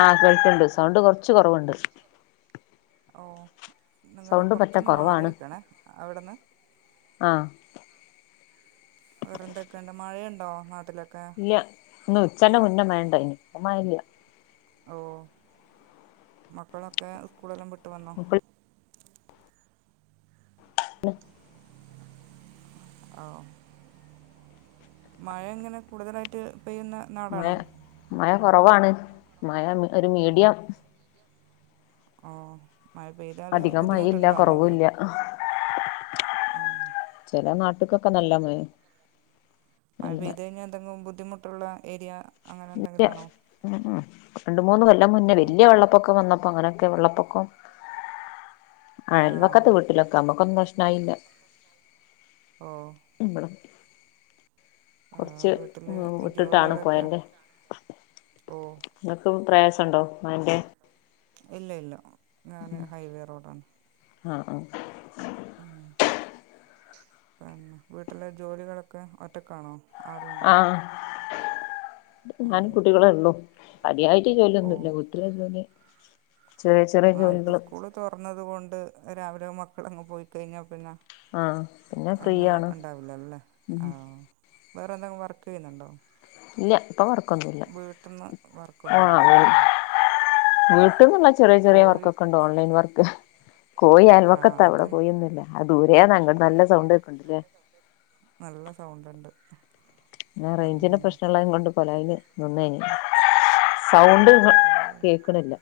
ആഹ് കുഴപ്പുണ്ട് സൗണ്ട് കൊറച്ച് കുറവുണ്ട് ഓ നിങ്ങള് പറ്റെ കൊറച്ചൊന്ന് മാറി കൊറവാണ് നിക്കണേ അവിടന്ന് ആഹ് വേറെന്തൊക്കെയുണ്ട് മഴയുണ്ടോ നാട്ടിലൊക്കെ ഇല്ല ഇന്ന് ഉച്ചന്റെ മുന്നെമഴ ഉണ്ടായി ഇപ്പം മഴയില്ല ഓ മക്കളൊക്കെ സ്കൂളെല്ലാം വിട്ടു വന്നോ ഇപ്പ ആഹ് മഴ എങ്ങനെ കൂടുതലായിട്ട് പെയ്യുന്ന നാടാണോ കുറവാണ് മഴ ഒരു ഓ മീഡിയം ഓ മഴ പെയ്താല് അധികം മഴയില്ല ബുദ്ധിമുട്ടുണ്ടോ എന്തെങ്കിലും കൊറവുല്ല ഇല്ല കുഴപ്പമില്ല ആഹ് [unintelligible] ക്കൊക്കെ നല്ല മഴയാ മഴ പെയ്ത കഴിഞ്ഞാൽ എന്തെങ്കിലും ബുദ്ധിമുട്ടുള്ള ഏരിയ അങ്ങനെ ഇല്ല എന്തെങ്കിലും ആണോ ഉം ഉം രണ്ട് മൂന്ന് കൊല്ലം മുന്നേ ആ വലിയ വെള്ളപ്പൊക്കം വന്നപ്പോ അങ്ങനെയൊക്കെ വെള്ളപ്പൊക്കം ആ അയൽവക്കത്തെ വീട്ടിലൊക്കെ നമ്മക്കൊന്നും പ്രശ്നയില്ല ഓ ഇവിടെ ആ കുറച്ച് വീട്ടിൽ വിട്ടിട്ടാണ് ജോലികളൊക്കെ പൊയന്റെ ഓ നിങ്ങക്ക് പ്രയാസ ണ്ടോ മഴന്റെ ഇല്ല ഇല്ല ഞാന് ഹൈവേ റോഡാണ് ആഹ് ആഹ് ഉം പിന്നെ വീട്ടിലെ ജോലികളൊക്കെ ഒറ്റക്കാണോ ആഹ് ആ ഞാനും കുട്ടികളെ ഉള്ളു പടിയായിട്ട് ഓ ജോലിയൊന്നുല്ല വീട്ടില്ങ്ങനെ ആഹ് ഇപ്പൊ സ്കൂള് തുറന്നത് കൊണ്ട് രാവിലെ മക്കളങ്ങ് പോയിക്കഴിഞ്ഞാ പിന്നെ ആഹ് പിന്നെ അങ്ങ് ഫ്രീയാണ് ഉണ്ടാവില്ലല്ലോ അല്ലേ ആ ഉം. വേറെ എന്തെങ്കിലും വർക്ക് ചെയ്യുന്നുണ്ടോ? ഇല്ല ഇപ്പൊ വർക്കൊന്നുല്ല വീട്ട്ന്ന് വർക്കൊന്നുംല്ലായിരിക്കുംല്ലേ? വീട്ടാന്ന്ള്ളെ ചെറിയ ചെറിയ വർക്കൊക്കെണ്ട് ഓൺലൈൻ വർക്ക് കോഴി ആ അയൽവക്കത്താ ഇവിടെ അതന്നെ കോഴിയൊന്നൂല്ല. അത് ദൂരെയാന്ന് അങട്ട് നല്ല സൗണ്ട് കേക്ക്ണ്ട് ല്ലേ... നല്ല സൗണ്ട്ണ്ട്. റെയ്ഞ്ചിന്റെ പ്രശ്നള്ളയിനെങ്കൊണ്ട് കൊലായില് നിന്നാ ഞാന്. സൗണ്ട് കേൾക്ക്ണില്ല.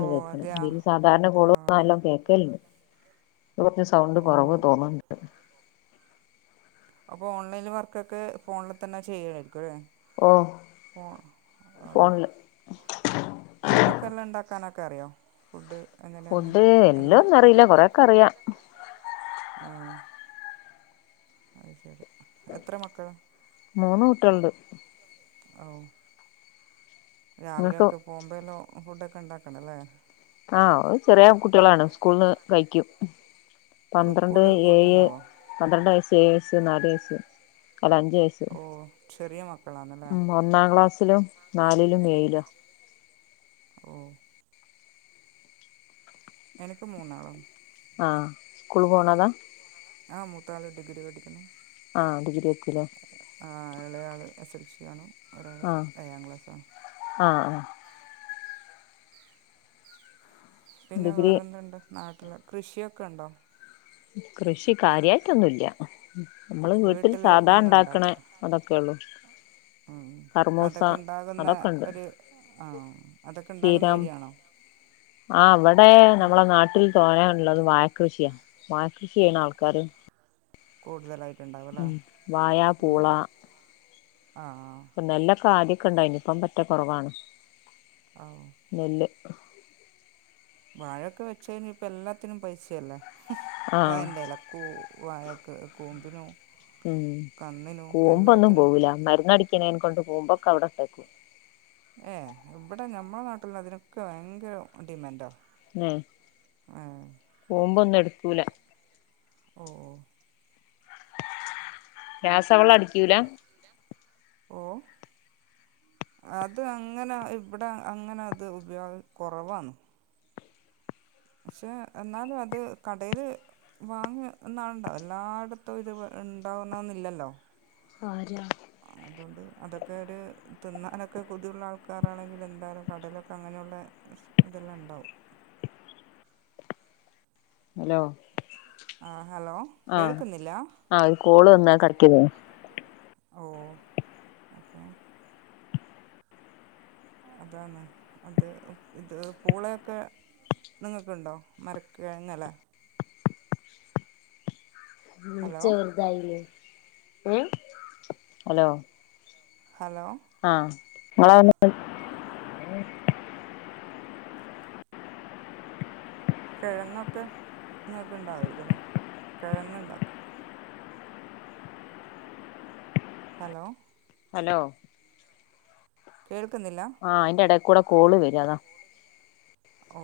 ഓ കേൾക്ക്ണെ, അതെയോ ഇതില് സാധാരണ ആ കോള് വന്നാലും എല്ലാം കേക്കല്ണ്ട്. കുറച്ച് സൗണ്ട് ഓ കുറവ് തോന്ന്ണ്ട്. അപ്പോ ഓൺലൈനിൽ വർക്കൊക്കെ ഫോണിൽ തന്നെ ചെയ്യ ഓഹ് ഫോണില് [unintelligible] ഫുഡൊക്കെ എല്ലാം ഇണ്ടാക്കാനൊക്കെ അറിയോ ഫുഡ് ഫുഡ് എല്ലാം ഒന്നും അറിയില്ല കൊറേക്കെ അറിയാ.. ആഹ അ ശരി എത്ര മക്കളാ? മൂന്ന് കുട്ടികളുണ്ട്. ഓ രാവിലെ നിങ്ങൾക്ക് ഒക്കെ പോകുമ്പോല്ലാം ഫുഡ് ഒക്കെ ഉണ്ടാക്കണല്ലേ? ആഹ് ഓര് ചെറിയ കുട്ടികളാണ് സ്കൂള്ന്ന് കഴിക്കും. പന്ത്രണ്ട്, സ്കൂളിൽ ഫുഡ് ഏഴ്, ഉണ്ടാവോ പന്ത്രണ്ട് വയസ്, ഏഴ് വയസ്, നാല് വയസ്. അല്ല അഞ്ച് വയസ്സ് ഓ ചെറിയ മക്കളാണല്ലേ ഉ ഒന്നാം ക്ലാസ് ും നാലിലും ഏഴ്ലാ ഓ എനിക്ക് മൂന്നാളാണ്. ആ സ്കൂള് പോണതാ? ആ മൂത്താള് ഡിഗ്രി പഠിക്കുന്നു. ആ ഡിഗ്രി എത്തിലേ ആ ഇളയാൾ എസ് എൽ സിയാണ് ആ ആ ആ പിന്നെ ഡിഗ്രി വേറെന്തുണ്ട് നാട്ടില്, കൃഷിയൊക്കെ ഉണ്ടോ? കൃഷി കാര്യായിട്ടൊന്നുംല്ല. നമ്മള് വീട്ടിൽ സാധാ ഉണ്ടാക്കണേ അതൊക്കെയുള്ളൂ. ഉ അതൊക്കെ ഉണ്ടാകുന്ന അതൊക്കെണ്ട് ഒരു ആ അതൊക്കെ ഉണ്ടാകുന്ന [unintelligible] ഏരിയാണോ ആ അവിടെ നമ്മളെ നാട്ടിൽ ഉള്ളത് വാഴകൃഷിയാ വാഴ കൃഷിയാണ് ആൾക്കാര് കൂടുതലായിട്ട്. ഉം വായാ പൂളാ ആ ഇപ്പ നെല്ലൊക്കെ ആദ്യൊക്കെണ്ടായ്നി ഇപ്പം പറ്റെ കൊറവാണ് ആ നെല്ല് [inaudible] വാഴൊക്കെ വെച്ചയിഞ്ഞാ ഇപ്പ എല്ലാത്തിനും പൈസയല്ലേ. ആ വാഴന്റെ ഇലക്കു വായക്കു കൂമ്പിനും ഉം കന്നിനും കൂമ്പൊന്നും എല്ലാത്തിനും പോവൂല്ല മരുന്നടിക്ക എൻ കൊണ്ടു കുമ്പോക്കെ അവിടെട്ടക്കും. ഏ ഇവിടെ നമ്മളെ നാട്ടില് അതിനൊക്കെ ഭയങ്കര ഡിമാൻഡാ. ഏ ഏ കൂമ്പൊന്നും എടുക്കൂല. ഓ ഓ രാസ വളം അടിക്കൂല? ഓ അത് അങ്ങനെ ഇവിടെ അങ്ങനെ അത് ഉപയോഗ കുറവാണ്. പക്ഷെ എന്നാലും അത് കടയില്. വാങ്ങ എന്നാണ്ടാവ എല്ലായിടത്തും ഇത് ഉണ്ടാവുന്നന്നില്ലല്ലോ. ആരാ. ആഹ അതുകൊണ്ട് അതൊക്കെ ഒരു തിന്നാനൊക്കെ കൊതിവുള്ള ആൾക്കാരാണെങ്കിൽ എന്തായാലും കടലൊക്കെ അങ്ങനെയുള്ള. ഇതെല്ലാം ഉണ്ടാവും ഹലോ ആ ഹലോ ആഹ കേൾക്കുന്നില്ല ആ ഒരു കോള് വന്നതാണ്. ഓ ഓക്കെ അതാണ് അത് ഇത് പൂളയൊക്കെ. നിങ്ങൾക്കുണ്ടോ മര കിടങ്ങല്ലേ. ഹലോ ചെറുതായില്ലേ ഹലോ ഹലോ ആഹ നിങ്ങൾ. കെഴങ്ങൊക്കെ നിങ്ങക്കിണ്ടാവൂല്ലേ കെഴങ്ങ് ഇണ്ടാ ഹലോ ഹലോ കേൾക്കുന്നില്ല ആ അയിന്റെ ഇടയിൽ കൂടെ കോള് വരാ അതാ ഓ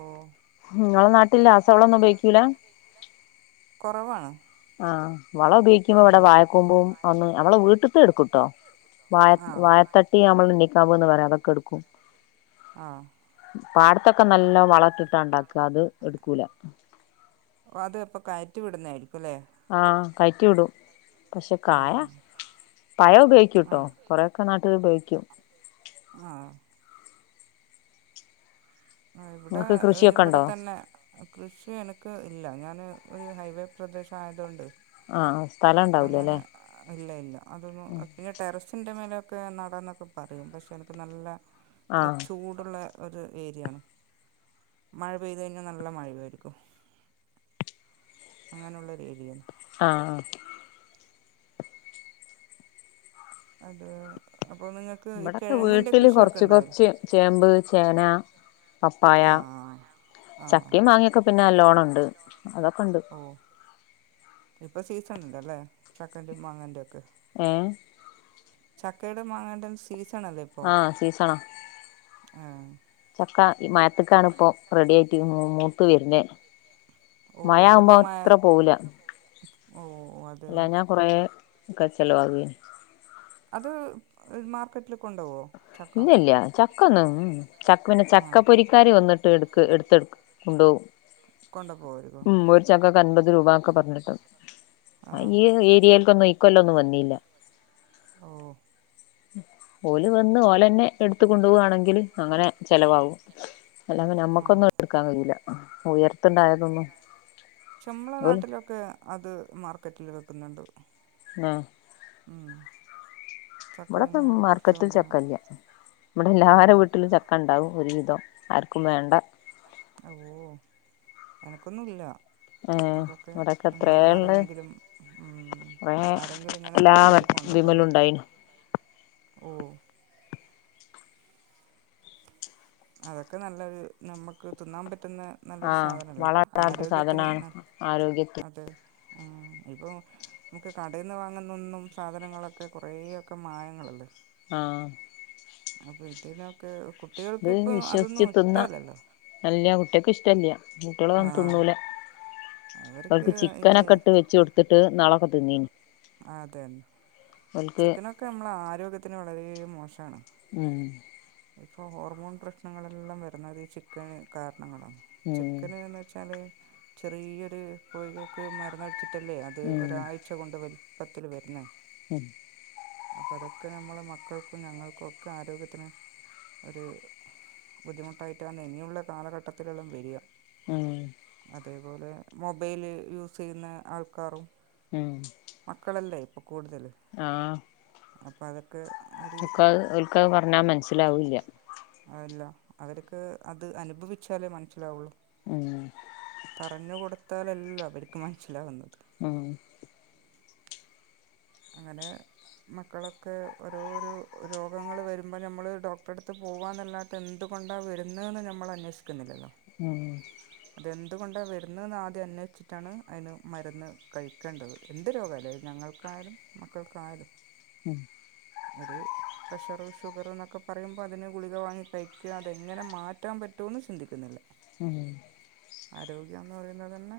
നിങ്ങളെ നാട്ടില് രാസവളൊന്നു ഉപയോഗിക്കൂല കുറവാണ് ആഹ് വളം ഉപയോഗിക്കുമ്പോ ഇവിട വാഴക്കൂമ്പും ഒന്ന് അവള വീട്ടത്ത് എടുക്കുട്ടോ വാഴ ആഹ് വഴത്തട്ടി നമ്മൾ എണ്ണിക്കാമ്പന്ന് പറയാം അതൊക്കെ എടുക്കും ആഹ് പാടത്തൊക്കെ നല്ലോ വളൊട്ടിട്ടാ ഉണ്ടാക്ക അത് എടുക്കൂല അപ്പ അത് എപ്പ റ്റി വിടുന്നാരി ആ കയറ്റി വിടു പക്ഷെ കായ ആഹ് പഴ ഉപയോഗിക്കുംട്ടോ ആഹ് കൊറേക്കെ നാട്ടില് ഉപയോഗിക്കും ആഹ് ആ ഇവിട നിങ്ങൾക്ക് കൃഷിയൊക്കെ ഉണ്ടോ ഇവിടത്തന്നെ കൃഷി എനിക്ക് ഇല്ല ഞാന് ഒരു ഹൈവേ പ്രദേശ ആയതോണ്ട് ആഹ് സ്ഥലം അങ്ങന ഉണ്ടാവൂലല്ലേ അ ഇല്ല ഇല്ല അതൊന്നും പിന്നെ ടെറസിന്റെ മേലെ ഒക്കെ നടന്നൊക്കെ പറയും പക്ഷെ എനിക്ക് നല്ല എ ആഹ് ചൂടുള്ള ഒരു ഏരിയയാണ് മഴ പെയ്ത് കഴിഞ്ഞാ നല്ല മഴേ രിക്കും അങ്ങനെള്ളൊരുഏരിയേണ് ആ ആ അത് അപ്പോൾ നിങ്ങൾക്ക് ഈ ഇവിടൊക്കെ കിഴങ്ങിൻ്റെ വീട്ടില് കൃഷിയൊക്കെ കൊറച്ച് ഉണ്ടാവില്ലേ കൊറച്ച് ചേമ്പ് ചേന പപ്പായ ആ ആ ചക്കയും മങ്ങയൊക്കെ പിന്ന നല്ലോ ണുണ്ട് അതൊക്കൊണ്ട് ഇപ്പ സീസൺ ഇണ്ടല്ലേ ചക്കന്റെ മാങ്ങന്റെ ഒക്കെ ആ ചക്കയുടെ മാങ്ങന്റേം സീ ആ സീസണാ ആ ക്ക ഈ മാത്ത്ക്കാണിപ്പോ റെഡി യായിട്ട് മൂ മൂത്ത് വരുന്നെ ഓ മഴ ആവുമ്പോ അതിപ്പോൾ മഴ അത്ര പോവൂല്ല ഓ അത് അല്ല ഞാൻ കൊറേക്കെ ചെലവാകുകേം അത് എ് മാർക്കറ്റില് കൊണ്ടോവോ ഇല്ല ഇല്ല ചക്കൊന്നും ഉം ചക്കപിന്നെ ആ ചക്ക പൊരിക്കാര് വന്നിട്ട് എടുക്ക് എടുത്ത് കൊണ്ടോവും കൊണ്ടോവോ ഉം ഒരു ചക്കക്ക് അൻമ്പത് രൂപാക്ക പറഞ്ഞിട്ട് ആ ഈ ഏരിയേക്കൊന്നും ഇക്കൊല്ലൊ ന്നും വന്നില്ല ഓ ഓല് വന്ന് ഓലന്നെ എടുത്തു കൊണ്ടു പോവാണെങ്കില് അങ്ങനെ ചെലവാകും അല്ലെങ്കി ആ നമ്മക്കൊന്നും എടുത്ത് ക്കാൻ കഴിയില്ല ഉയർത്ത്ണ്ടായതൊന്നും ചെമ്മള നാട്ടിലൊക്കെ അത് മാർക്കറ്റില് വെക്കുന്നുണ്ട് ആ ഊം ഇവിടെക്കെ മാർക്കറ്റിൽ ചക്കയില്ല ഇവിടെ എല്ലരെ കൊണ്ടുപോകുന്നുണ്ട് വീട്ടിലും ചക്കണ്ടാവും ഒരു വിധം ആർക്കും വേണ്ട ഓ എനക്കൊന്നും ഇല്ല ഏ അതൊക്കെ ഇവിടൊക്കെ ഇങ്ങനെ എത്രേള്ള് ആരെങ്കിലും ഊം ആരെങ്കിലും ഇങ്ങനെ കിട്ടീട്ട് വിമല് ഉണ്ടായി ഓ അതൊക്കെ നല്ലരു നമുക്ക് തിന്നാൻ പറ്റും പറ്റു നല്ലൊരു ആഹ് സാധനല്ലേ വള ഇടാത്ത സാധനാണ് ആരോഗ്യത്തിന് ആരോഗ്യത്തിന് അത് ഉ ഇപ്പോൾ നമുക്ക് കടയിൽ നിന്ന് വാങ്ങുന്ന ഒന്നും സാധനങ്ങളൊക്കെ കുറേയൊക്കെ മായങ്ങളുണ്ട് ആ അപ്പൊ ഇതിനൊക്കെ കുട്ടികൾക്ക് ഇപ്പൊ അതൊന്നും ഇഷ്ട്ടല്ലല്ലോ നല്ല കുട്ടികക്ക് ഇഷ്ടമല്ല കുട്ടികളി ആ തൊന്നു തിന്നൂല അവർക്ക് ചിക്കനൊക്കെ ഇട്ട് വെച്ച കൊടുത്തിട്ട് നളക്കെ തിന്നീന് അതെന്നെ ഓൽക്ക് ചിക്കനൊക്കെ നമ്മള ആരോഗ്യത്തിന് വളരെ മോശമാണ് ഉം ഇപ്പോ ഹോർമോൺ പ്രശ്നങ്ങളെല്ലാം വരുന്നത് അത് ചിക്കന് കാര ഉം ചിക്കന് എന്ന് വെച്ചാൽ ചെറിയരു കോഴികൾക്ക് മരുന്ന് പറ്റല്ലേ അത് ഉം ഒരാഴ്ച കൊണ്ട് വലിപ്പത്തിൽ വരുന്ന ഉം അപ്പൊ അതൊക്കെ നമ്മളെ മക്കൾക്കും ഞങ്ങൾക്കും ഒക്കെ ആരോഗ്യത്തിന് ഒരു ബുദ്ധിമുട്ടായിട്ടാന്ന് ഇനിയുള്ള കാലഘട്ടത്തിലെല്ലാം വരിക ഉം അതേപോലെ മൊബൈല് യൂസ് ചെയ്യുന്ന ആൾക്കാറും ഉം മക്കളല്ലേ ഇ കൂടുതൽ അപ്പൾ അതൊക്കെ ഒരു ഒ ഒരിക്കത് പറഞ്ഞാൽ മനസ്സിലാവൂല്ല അല്ല അവരക്ക് അത് അനുഭവിച്ചാലേ മനസ്സിലാവുള്ളൂ ഉം പറഞ്ഞു കൊടുത്താലല്ലോ അവർക്ക് മനസ്സിലാകുന്നത് ആ [inaudible] അങ്ങനെ മക്കളൊക്കെ ഓരോരോ രോഗങ്ങൾ വരുമ്പോൾ നമ്മൾ ഡോക്ടറടുത്ത് പോകുക എന്നല്ലാട്ട് എന്തും കൊണ്ട വരുന്നന്ന് നമ്മൾ അന്വേഷിക്കുന്നില്ലല്ലോ ഉം അ അതുകൊണ്ട് വരുന്നെന്ന് ആദ്യം അന്വേഷിച്ചിട്ടാണ് അതിന് മരുന്ന് കഴിക്കേണ്ടത് എന്ത് രോഗാല ഞങ്ങൾക്കായാലും മക്കൾക്കായാലും ഉം ഒരു പ്രഷർ ഷുഗർ എന്നൊക്കെ പറയുമ്പോ അതിന് ഗുളിക വാങ്ങി കഴിക്കുക അതെങ്ങനെ മാറ്റാൻ പറ്റും ഏറ്റോന്നും ചിന്തിക്കുന്നില്ല [inaudible] ഉം ആരോഗ്യന്ന് പറയുന്നത് തന്നെ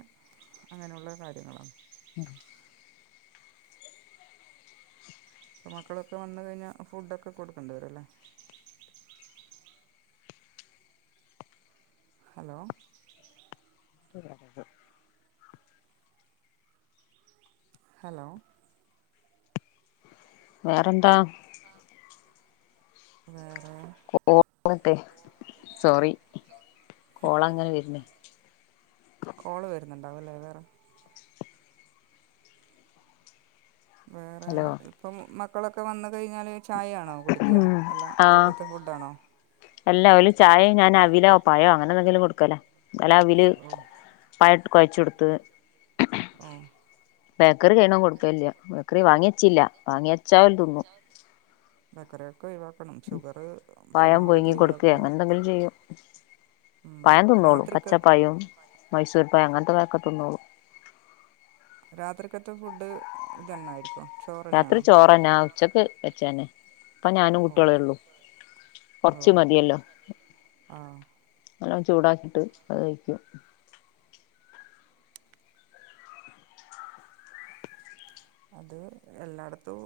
അങ്ങനെയുള്ള കാര്യങ്ങളാണ് ഉം അപ്പ മക്കളൊക്കെ വന്ന് കഴിഞ്ഞാൽ ഫുഡൊക്കെ കൊടുക്കേണ്ടി വരും അല്ലേ ഹലോ ന്ത [inaudible] ഹലോ വേറെന്താ വേറെ കോളട്ടെ സോറി കോള അങ്ങനെ വരുന്നേ കോള് വരുന്നുണ്ടാവല്ലേ വേറെ വേറെ ഹലോ ഇപ്പം മക്കളൊക്കെ വന്ന കഴിഞ്ഞാല് ചായയാണ് ആണോ കുടിക്ക ഉം അല്ല ഉച്ചക്കത്തെ ഫുഡ്ആണോ എല്ല ഒരു ചായയും ഞാൻ അവിലോ പഴോ അങ്ങനെ എന്തെങ്കിലും കൊടുക്കല്ലേ ഇന്നേല്ല അവില് പഴട്ട് കുഴച് കൊടുത്ത് ആഹ ബേക്കറി കഴു വതും കൊടുക്കില്ല ബേക്കറി വാങ്ങിയിച്ചില്ല വാങ്ങിയച്ചാൽ തിന്നു ബേക്കറിയാക്ക കുറകണം ഷുഗർ പഴം പരമാവധി പുഴുങ്ങി ഒഴിവാക്കുക പയം തിന്നോളും രാത്രിക്ക് പച്ചപ്പയം, മൈസൂർ പയം അങ്ങനത്തെ [unintelligible] രാത്രിക്കത്തെ ഫുഡ് തന്നെ ആയിര്ക്കോ? രാത്രി ചോറന്നെ ആ ഉച്ചക്ക് വെച്ചേന്നേ ഇപ്പോ ഞാനും ഓ കുട്ടിളെള്ളു ഓ കൊർച്ച്മതിയല്ലോ ആ ഹ് ല്ലം ചൂടാക്കിട്ട് അഉ കയ്ക്കും അത് എല്ലായിടത്തും,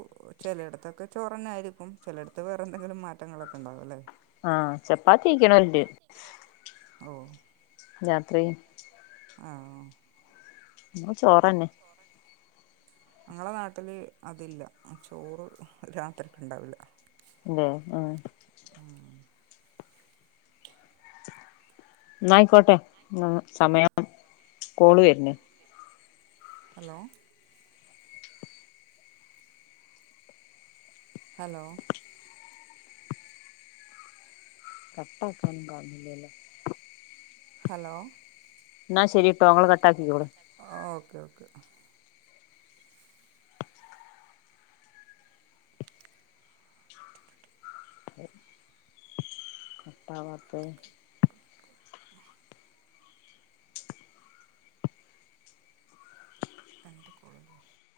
ചിലയിടത്തൊക്കെ ചോറന്നെ ആയിരിക്കും. ചിലയിടത്ത് വേറെ എന്തെങ്കിലും മാറ്റങ്ങൾ [unintelligible] ഉണ്ടാവുലെ ആഹ് ചപ്പാത്തി [unintelligible] ഓ രാത്രി ആ നമ്മള് ചോറന്നെ ഞങ്ങളെ നാട്ടില് അതില്ല ചോറ് രാത്രി ഉണ്ടാവില്ല എന്തെആ എന്നായിക്കോട്ടെ സമയം കോള് വരുന്ന് ഹലോ ഹലോ [unintelligible] ഹലോ എന്നാ ശരി ട്ടോ നിങ്ങള് കട്ടാക്കി ക്കോളി ഓക്കെന്ന [inaudible] കട്ടാവാത്തെ എന്ത്‌ കോഡ് [inaudible]